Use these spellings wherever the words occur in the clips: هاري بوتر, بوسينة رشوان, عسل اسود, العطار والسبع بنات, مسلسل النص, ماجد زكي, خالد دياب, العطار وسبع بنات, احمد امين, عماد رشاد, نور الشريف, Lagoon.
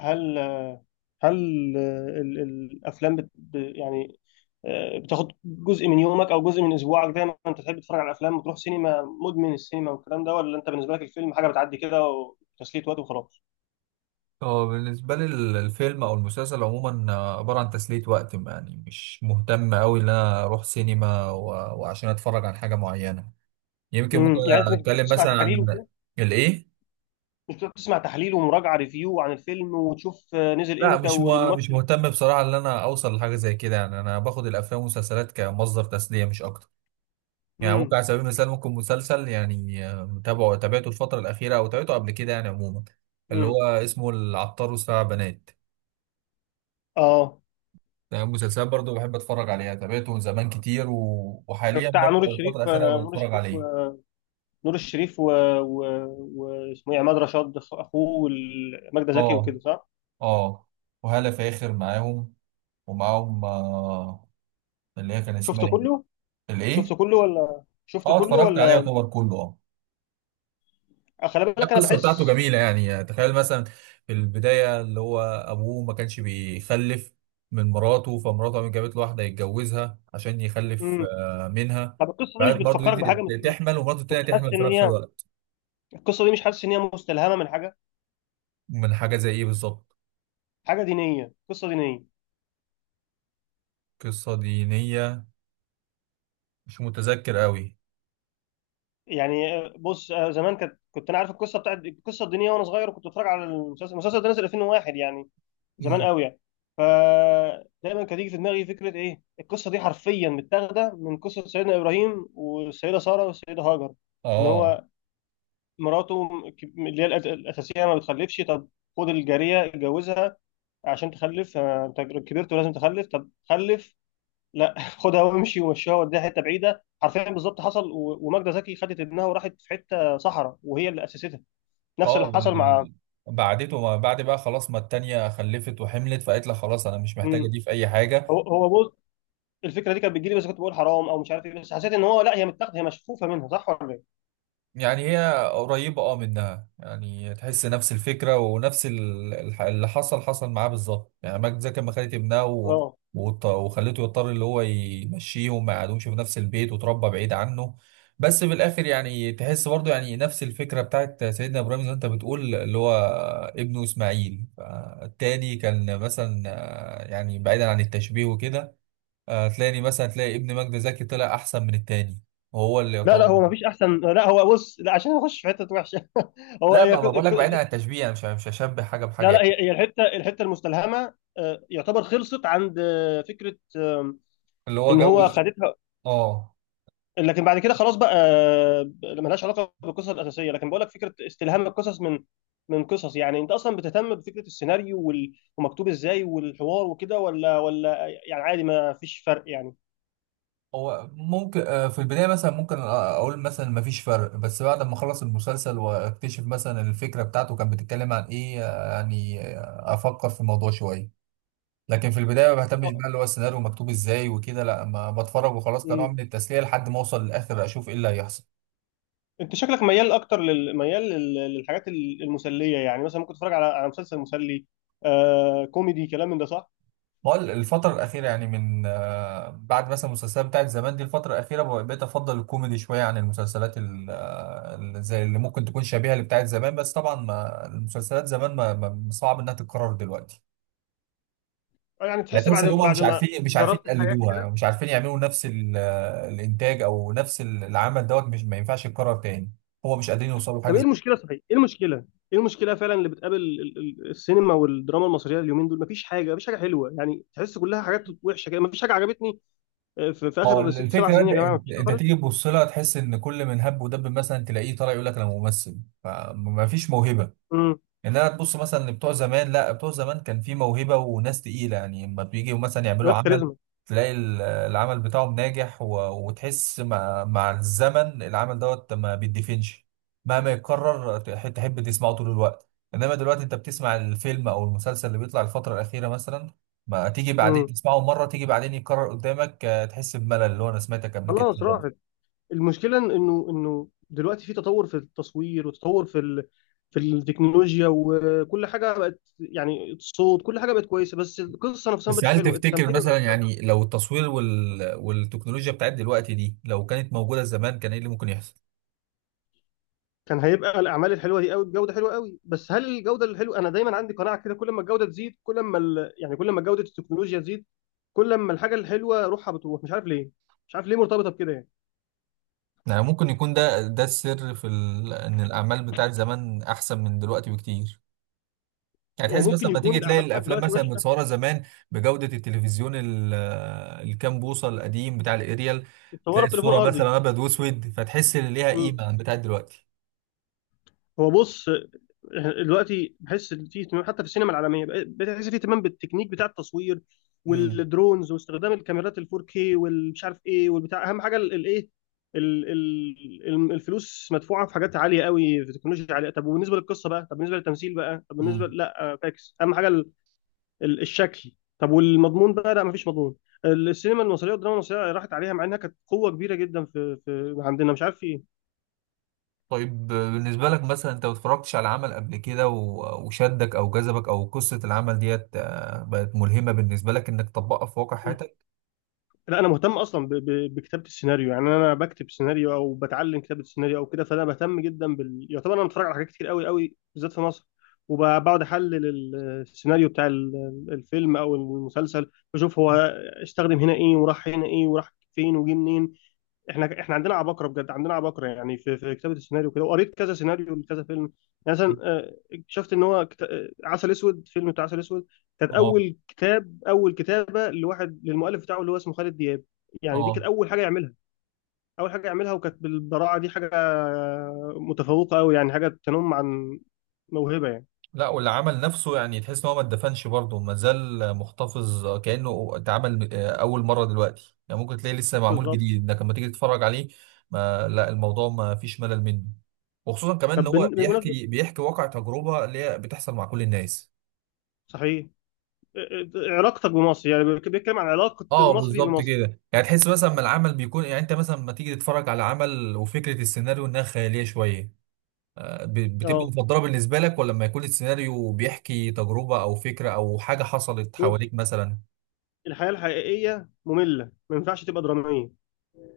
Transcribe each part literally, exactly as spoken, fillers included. هل هل ال- ال- الافلام بت ب- يعني آه، بتاخد جزء من يومك او جزء من اسبوعك، دايما انت تحب تتفرج على الافلام وتروح سينما، مدمن السينما والكلام ده، ولا انت بالنسبه لك الفيلم حاجه بتعدي كده وتسليه وقت وخلاص؟ هو بالنسبة لي ال- الفيلم أو المسلسل عموما، آه، عبارة عن تسلية وقت. يعني مش مهتم أوي إن أنا أروح سينما و... وعشان أتفرج عن حاجة معينة. يمكن ممكن امم يعني انت مش بتقعد أتكلم تسمع مثلا تحاليل عن وكده؟ الإيه؟ مش بتقعد تسمع تحليل ومراجعه ريفيو عن الفيلم، وتشوف آه، نزل لا، امتى مش م... مش والممثل؟ مهتم بصراحة إن أنا أوصل لحاجة زي كده. يعني أنا باخد الأفلام والمسلسلات كمصدر تسلية مش أكتر. يعني ممكن امم على سبيل المثال ممكن مسلسل، يعني آه، متابعه تابعته الفترة الأخيرة أو تابعته قبل كده، يعني عموما. اللي هو امم اسمه العطار وسبع بنات. اه، مسلسلات برضو بحب اتفرج عليها، تابعته زمان كتير و... وحاليا بتاع برضو نور الفترة الشريف، آه، الأخيرة نور بتفرج الشريف عليه. و- نور الشريف و... و... واسمه ايه، عماد رشاد اخوه، وماجدة زكي اه، وكده، صح؟ اه، وهالة فاخر معاهم. ومعاهم آه اللي هي كان اسمها شفته ايه؟ كله؟ شفته الايه؟ كله ولا شفته اه، كله اتفرجت عليها ولا؟ يعتبر كله. اه. آه، خلي بالك انا القصة بتاعته بحس. جميلة. يعني يعني تخيل مثلا في البداية اللي هو أبوه ما كانش بيخلف من مراته، فمراته قامت جابت له واحدة يتجوزها عشان يخلف امم آه، منها. طب القصه دي مش بعد برضه بتفكرك بحاجه مت... دي يعني تحمل ومراته مش التانية حاسس تحمل في ان نفس هي، الوقت. القصه دي مش حاسس ان هي مستلهمه من حاجه؟ من حاجة زي ايه بالظبط؟ حاجه دينيه، قصه دينيه. قصة دينية. مش متذكر قوي. يعني آه، بص، آه، زمان كانت كنت انا عارف القصه، بتاعت القصه الدينيه، وانا صغير، وكنت بتفرج على المسلسل. المسلسل ده نزل ألفين وواحد يعني، زمان امم. قوي يعني. فدايما كانت تيجي في دماغي فكره، ايه القصه دي حرفيا متاخده من قصه سيدنا ابراهيم والسيده ساره والسيده هاجر. ان اه، هو مراته، اللي هي الأس- الاساسيه ما بتخلفش، طب خد الجاريه اتجوزها عشان تخلف، آه، انت كبرت ولازم تخلف. طب خلف! لا، خدها وامشي ومشيها، وديها حته بعيده. حرفيا بالظبط حصل، و- وماجده زكي خدت ابنها وراحت في حته صحراء، وهي اللي اسستها. نفس اه، اللي حصل مع. وال... بعدته ما بعد بقى خلاص، ما التانية خلفت وحملت فقالت لها خلاص، انا مش محتاجة مم. دي في اي حاجة. هو هو بص، الفكره دي كانت بتجيلي، بس كنت بقول حرام او مش عارف ايه. بس حسيت ان هو، لا، هي متاخده، هي مشفوفه منها، صح ولا ايه؟ يعني هي قريبة، اه، منها. يعني تحس نفس الفكرة ونفس ال- الح- اللي حصل حصل معاه بالظبط. يعني ماجد زكي لما خدت ابنها و... اه. وط- وخلته يضطر اللي هو يمشيه وما يقعدوش في نفس البيت وتربى بعيد عنه. بس في الآخر يعني تحس برضه، يعني نفس الفكرة بتاعت سيدنا إبراهيم، زي ما أنت بتقول، اللي هو ابنه إسماعيل. التاني كان مثلا، آه، يعني بعيدا عن التشبيه وكده. آه، تلاقي مثلا، تلاقي ابن ماجد زكي طلع أحسن من التاني، وهو اللي لا يعتبر... لا هو مفيش احسن، لا، هو بص، لا، عشان اخش في حته وحشه هو لا، هي، ما ما بقول لك، بعيد عن التشبيه. انا مش مش هشبه حاجه بحاجه لا لا يعني. هي هي الحته الحته المستلهمه آه، يعتبر خلصت عند آه، فكره آه، اللي هو ان هو جوز. خدتها، اه. لكن بعد كده خلاص بقى آه، ملهاش علاقه بالقصه الاساسيه. لكن بقول لك فكره استلهام القصص من من قصص. يعني انت اصلا بتهتم بفكره السيناريو وال- ومكتوب ازاي والحوار وكده، ولا ولا يعني عادي ما فيش فرق يعني؟ هو ممكن آه، في البدايه مثلا ممكن آه، اقول مثلا ما فيش فرق، بس بعد ما اخلص المسلسل واكتشف مثلا الفكره بتاعته كانت بتتكلم عن ايه، آه، يعني آه، افكر في الموضوع شويه. لكن في البدايه ما بهتمش آه، بقى اللي هو السيناريو مكتوب ازاي وكده. لا، ما بتفرج وخلاص، كنوع من مم. التسليه، لحد ما اوصل للاخر اشوف ايه اللي هيحصل. انت شكلك ميال اكتر لل- ميال لل- للحاجات ال- المسليه، يعني مثلا ممكن تتفرج على على مسلسل مسلي، آه كوميدي، كلام من ده، صح؟ بقول الفترة الأخيرة يعني من، آه، بعد مثلا المسلسلات بتاعت زمان دي الفترة الأخيرة بقى- بقيت أفضل الكوميدي شوية عن المسلسلات ال- آه، ال- زي اللي ممكن تكون شبيهة اللي بتاعت زمان. بس طبعا ما المسلسلات زمان ما ما- صعب إنها تتكرر دلوقتي. آه، يعني يعني تحس تحس بعد إن هما بعد مش ما عارفين مش عارفين جربت الحياه يقلدوها، كده. يعني مش عارفين يعملوا نفس ال- آه، الإنتاج أو نفس ال- العمل دوت، مش ما ينفعش يتكرر تاني. هو مش قادرين يوصلوا طب حاجة ايه زي... المشكله؟ صحيح ايه المشكله؟ ايه المشكله فعلا اللي بتقابل ال- ال- السينما والدراما المصريه اليومين دول؟ مفيش حاجه، مفيش حاجه حلوه. يعني تحس كلها حاجات وحشه كده، مفيش حاجه عجبتني. آه، في, في ما هو اخر ست سبع الفكرة، سنين انت يا جماعه انت مفيش حاجه انت خالص. تيجي تبص لها تحس ان كل من هب ودب مثلا تلاقيه طالع يقول لك انا ممثل. فما فيش موهبة. امم ان انا تبص مثلا لبتوع زمان، لا بتوع زمان كان في موهبه وناس تقيله، يعني اما بيجوا مثلا يعملوا ناس عمل كاريزما. تلاقي ال- آه، العمل بتاعهم ناجح و... وتحس مع... مع الزمن العمل دوت ما بيدفنش. مهما يتكرر تح- تحب تسمعه طول الوقت. انما دلوقتي انت بتسمع الفيلم او المسلسل اللي بيطلع الفتره الاخيره مثلا، ما تيجي بعدين امم تسمعه مره، تيجي بعدين يتكرر قدامك، آه، تحس بملل اللي هو انا سمعتك قبل كده. خلاص راحت. المشكله إن- انه انه دلوقتي في تطور في التصوير، وتطور في ال... في التكنولوجيا، وكل حاجه بقت يعني، الصوت كل حاجه بقت كويسه، بس القصه نفسها ما بس بقتش هل حلوه، تفتكر التمثيل ما مثلا بقاش. يعني لو التصوير وال... والتكنولوجيا بتاعت دلوقتي دي لو كانت موجودة زمان، كان ايه اللي ممكن يحصل؟ كان هيبقى الاعمال الحلوه دي قوي بجوده حلوه قوي، بس هل الجوده الحلوه، انا دايما عندي قناعه كده، كل ما الجوده تزيد، كل ما ال... يعني كل ما جوده التكنولوجيا تزيد، كل ما الحاجه الحلوه روحها بتروح، مش عارف ليه، مش عارف ليه مرتبطه بكده يعني. يعني ممكن يكون ده ده السر في ال... ان الأعمال بتاعت زمان أحسن من دلوقتي بكتير. يعني هو تحس ممكن مثلا لما يكون تيجي تلاقي الاعمال بتاعت الأفلام دلوقتي مثلا وحشه، متصورة زمان بجودة التلفزيون ال... الكام بوصة القديم بتاع الأريال، تلاقي اتصورت تليفون الصورة ارضي. مثلا أبيض وأسود، فتحس إن ليها مم. قيمة عن بتاعت دلوقتي. هو بص، دلوقتي بحس ان في اهتمام حتى في السينما العالميه، بقى- بتحس في اهتمام بالتكنيك بتاع التصوير امم. والدرونز واستخدام الكاميرات ال فور كيه والمش عارف ايه والبتاع. اهم حاجه الايه؟ الفلوس مدفوعه في حاجات عاليه قوي، في تكنولوجيا عاليه. طب وبالنسبه للقصه بقى؟ طب بالنسبه للتمثيل بقى؟ طب بالنسبه إمم. لا آه، فاكس، اهم حاجه ال- ال- الشكل. طب والمضمون بقى؟ لا، مفيش مضمون. السينما المصريه والدراما المصريه راحت عليها، مع انها كانت قوه كبيره جدا، في, في عندنا مش عارف في ايه. طيب، بالنسبة لك مثلا، انت ما اتفرجتش على عمل قبل كده و- وشدك او جذبك، او قصة العمل ديت آه، بقت ملهمة بالنسبة لك انك تطبقها في واقع حياتك؟ لا، انا مهتم اصلا ب- ب- بكتابه السيناريو، يعني انا بكتب سيناريو او بتعلم كتابه السيناريو او كده، فانا بهتم جدا بال، يعتبر انا بتفرج على حاجات كتير قوي قوي بالذات في مصر، وبقعد احلل ال- السيناريو بتاع ال- الفيلم او المسلسل، بشوف هو استخدم هنا ايه وراح هنا ايه وراح فين وجه منين. احنا احنا عندنا عباقره بجد، عندنا عباقره يعني في في كتابه السيناريو كده، وقريت كذا سيناريو لكذا فيلم. يعني مثلا آه، اكتشفت ان هو كت... آه، عسل اسود، فيلم بتاع عسل اسود، كانت اه، اول كتاب اول كتابه لواحد، للمؤلف بتاعه اللي هو اسمه خالد دياب. يعني دي كانت اه. اول حاجه يعملها، اول حاجه يعملها وكانت بالبراعه دي، حاجه متفوقه قوي، يعني حاجه تنم عن موهبه يعني. لا، والعمل نفسه يعني تحس ان هو ما اتدفنش برضه، ما زال محتفظ كأنه اتعمل آه، اول مرة دلوقتي. يعني ممكن تلاقيه لسه معمول بالظبط. جديد انك لما تيجي تتفرج عليه. ما لا الموضوع ما فيش ملل منه. وخصوصا كمان طب ان هو بن- بمناسبه، بيحكي بيحكي واقع تجربة اللي هي بتحصل مع كل الناس. صحيح، آه، آه، علاقتك بمصر، يعني بيتكلم عن علاقه اه، المصري بالظبط بمصر. كده. يعني تحس مثلا ما العمل بيكون، يعني انت مثلا لما تيجي تتفرج على عمل وفكره السيناريو انها خياليه شويه، آه، ب- بتبقى اه، مفضله بالنسبه لك، ولا لما يكون السيناريو بيحكي تجربه او فكره او حاجه حصلت بص، حواليك مثلا؟ الحياة الحقيقية مملة، ما ينفعش تبقى درامية،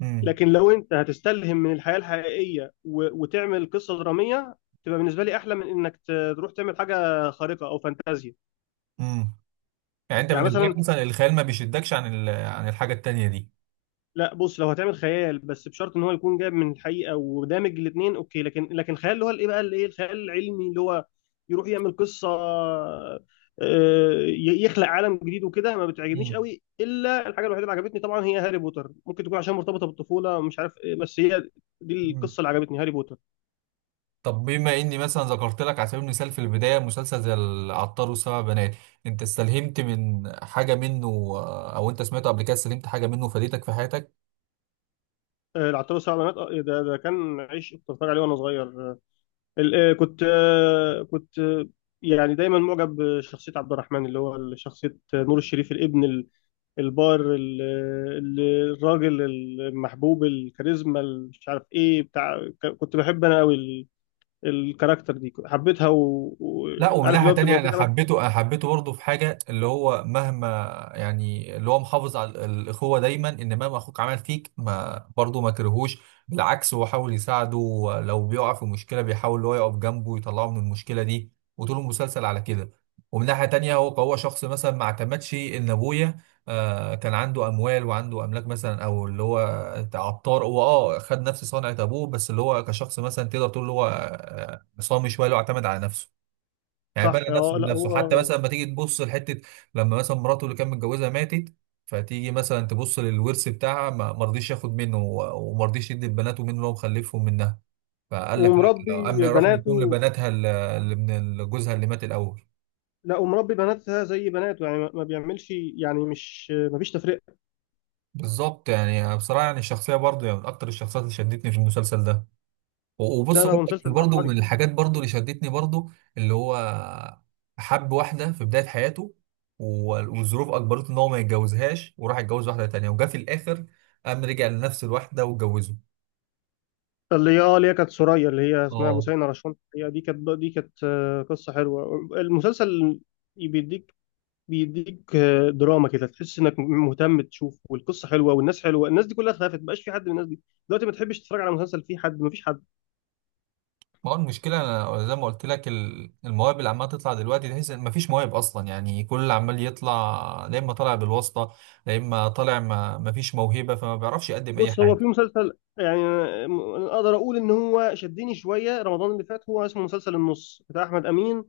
امم، لكن لو انت هتستلهم من الحياة الحقيقية و... وتعمل قصة درامية، تبقى بالنسبة لي أحلى من إنك ت- تروح تعمل حاجة خارقة أو فانتازيا. امم. يعني انت يعني بالنسبه لك مثلا، مثلا الخيال ما بيشدكش عن ال- عن الحاجه التانيه دي؟ لا، بص، لو هتعمل خيال، بس بشرط ان هو يكون جايب من الحقيقه ودامج الاثنين، اوكي. لكن لكن خيال اللي هو الايه بقى، الايه، الخيال العلمي، اللي هو يروح يعمل قصه آه، ي- يخلق عالم جديد وكده، ما بتعجبنيش امم، قوي. الا الحاجه الوحيده اللي عجبتني طبعا هي هاري بوتر، ممكن تكون عشان مرتبطه بالطفوله ومش عارف ايه، بس هي دي امم. القصه اللي عجبتني، هاري بوتر. طب بما اني مثلا ذكرت لك على سبيل المثال في البدايه مسلسل زي العطار والسبع بنات، انت استلهمت من حاجه منه، آه، او انت سمعته قبل كده استلهمت حاجه منه فادتك في حياتك؟ آه، العطار والسبع بنات، آه، ده ده كان عيش، كنت بتفرج عليه وانا صغير. آه، ال- آه، كنت آه، كنت آه، يعني دايما معجب بشخصيه عبد الرحمن، اللي هو شخصيه نور الشريف، الابن البار، ال- ال- الراجل المحبوب الكاريزما مش عارف ايه بتاع، ك- كنت بحب انا قوي ال- الكاركتر دي، حبيتها، و- لا، ومن وعارف اللي ناحية هو بتبقى تانية، أنا واخدها مثلا. حبيته أنا حبيته برضه في حاجة اللي هو مهما، يعني اللي هو محافظ على ال- الأخوة دايما إن مهما أخوك عمل فيك، ما برضه ما كرهوش. بالعكس هو حاول يساعده. لو بيقع في مشكلة بيحاول اللي هو يقف جنبه ويطلعه من المشكلة دي. وطول المسلسل على كده. ومن ناحية تانية، هو هو شخص مثلا ما اعتمدش إن أبويا آه كان عنده أموال وعنده أملاك مثلا، أو اللي هو عطار، هو أه خد نفس صنعة أبوه، بس اللي هو كشخص مثلا تقدر تقول اللي هو آه، صامي شوية، اللي هو اعتمد على نفسه. يعني بنى صح، نفسه اه. لا، بنفسه. حتى هو مثلا لما تيجي تبص لحته، لما مثلا مراته اللي كان متجوزها ماتت، فتيجي مثلا تبص للورث بتاعها ما ما رضيش ياخد منه و- وما رضيش يدي لبناته منه لو مخلفهم منها. فقال لك لا، لو ومربي اما راح بناته، مديهم لبناتها ال- اللي من ال- جوزها اللي مات الاول. لا، ومربي بناتها زي بناته يعني، ما ما بيعملش، يعني مش، ما فيش تفرقه. بالظبط يعني، بصراحه يعني الشخصيه برضه، يعني من اكتر الشخصيات اللي شدتني في المسلسل ده. وبص. لا لا هو مسلسل برضه من عبقري. الحاجات برضه اللي شدتني برضه، اللي هو حب واحدة في بداية حياته، وال- والظروف أجبرته إن هو ما يتجوزهاش وراح يتجوز واحدة تانية، وجا في الآخر قام رجع لنفس الواحدة واتجوزه. اللي هي اه، اللي هي كانت سوريا، اللي هي اسمها اه. بوسينة رشوان، هي دي كانت، دي كانت آه، قصه حلوه. المسلسل بيديك بيديك آه، دراما كده، تحس انك مهتم تشوف، والقصه حلوه والناس حلوه. الناس دي كلها اتخلفت، ما بقاش في حد من الناس دي دلوقتي، ما تحبش تتفرج على مسلسل فيه حد، ما فيش حد. ما هو المشكلة أنا زي ما قلت لك، ال- المواهب اللي عمالة تطلع دلوقتي تحس إن مفيش مواهب أصلا. يعني كل اللي عمال يطلع، لا إما طالع بالواسطة، لا إما طالع ما مفيش موهبة، فما بيعرفش يقدم أي بص، هو في حاجة. مسلسل يعني آه، م- أنا اقدر اقول ان هو شدني شويه رمضان اللي فات، هو اسمه مسلسل النص بتاع احمد امين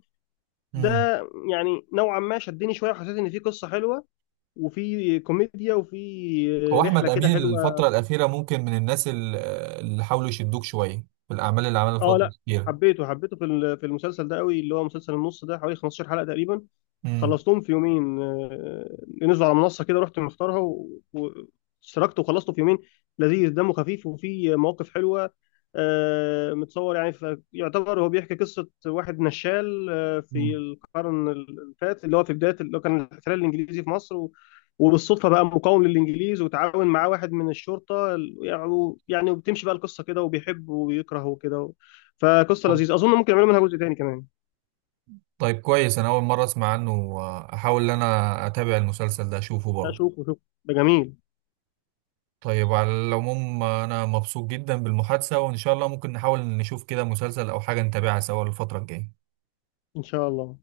ده. مم. يعني نوعا ما شدني شويه، وحسيت ان في قصه حلوه، وفي كوميديا، وفي هو آه، احمد رحله كده امين حلوه. الفتره الاخيره ممكن من الناس ال- اللي حاولوا يشدوك شويه في الاعمال اللي عملها اه الفتره لا، الاخيره. حبيته حبيته في ال- في المسلسل ده قوي، اللي هو مسلسل النص ده، حوالي خمستاشر حلقه تقريبا، امم. خلصتهم في يومين. آه، نزلوا على منصه كده، رحت مختارها و- واشتركت وخلصته في يومين. لذيذ، دمه خفيف وفيه مواقف حلوه، آه، متصور يعني. ف- يعتبر هو بيحكي قصه واحد نشال آه، مم. في القرن اللي فات، اللي هو في بدايه اللي هو كان الاحتلال الانجليزي في مصر، و- وبالصدفه بقى مقاوم للانجليز، وتعاون معاه واحد من الشرطه ال- يعني يعني وبتمشي بقى القصه كده، وبيحب ويكره وكده. فقصه طيب، لذيذه، اظن ممكن يعملوا منها جزء تاني كمان. طيب، كويس. انا اول مره اسمع عنه. احاول ان انا اتابع المسلسل ده، اشوفه لا، برضه. شوفوا شوفوا، ده جميل. طيب، على العموم انا مبسوط جدا بالمحادثه، وان شاء الله ممكن نحاول نشوف كده مسلسل او حاجه نتابعها سوا الفتره الجايه. ان شاء الله.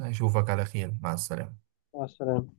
اشوفك على خير، مع السلامه. مع السلامة.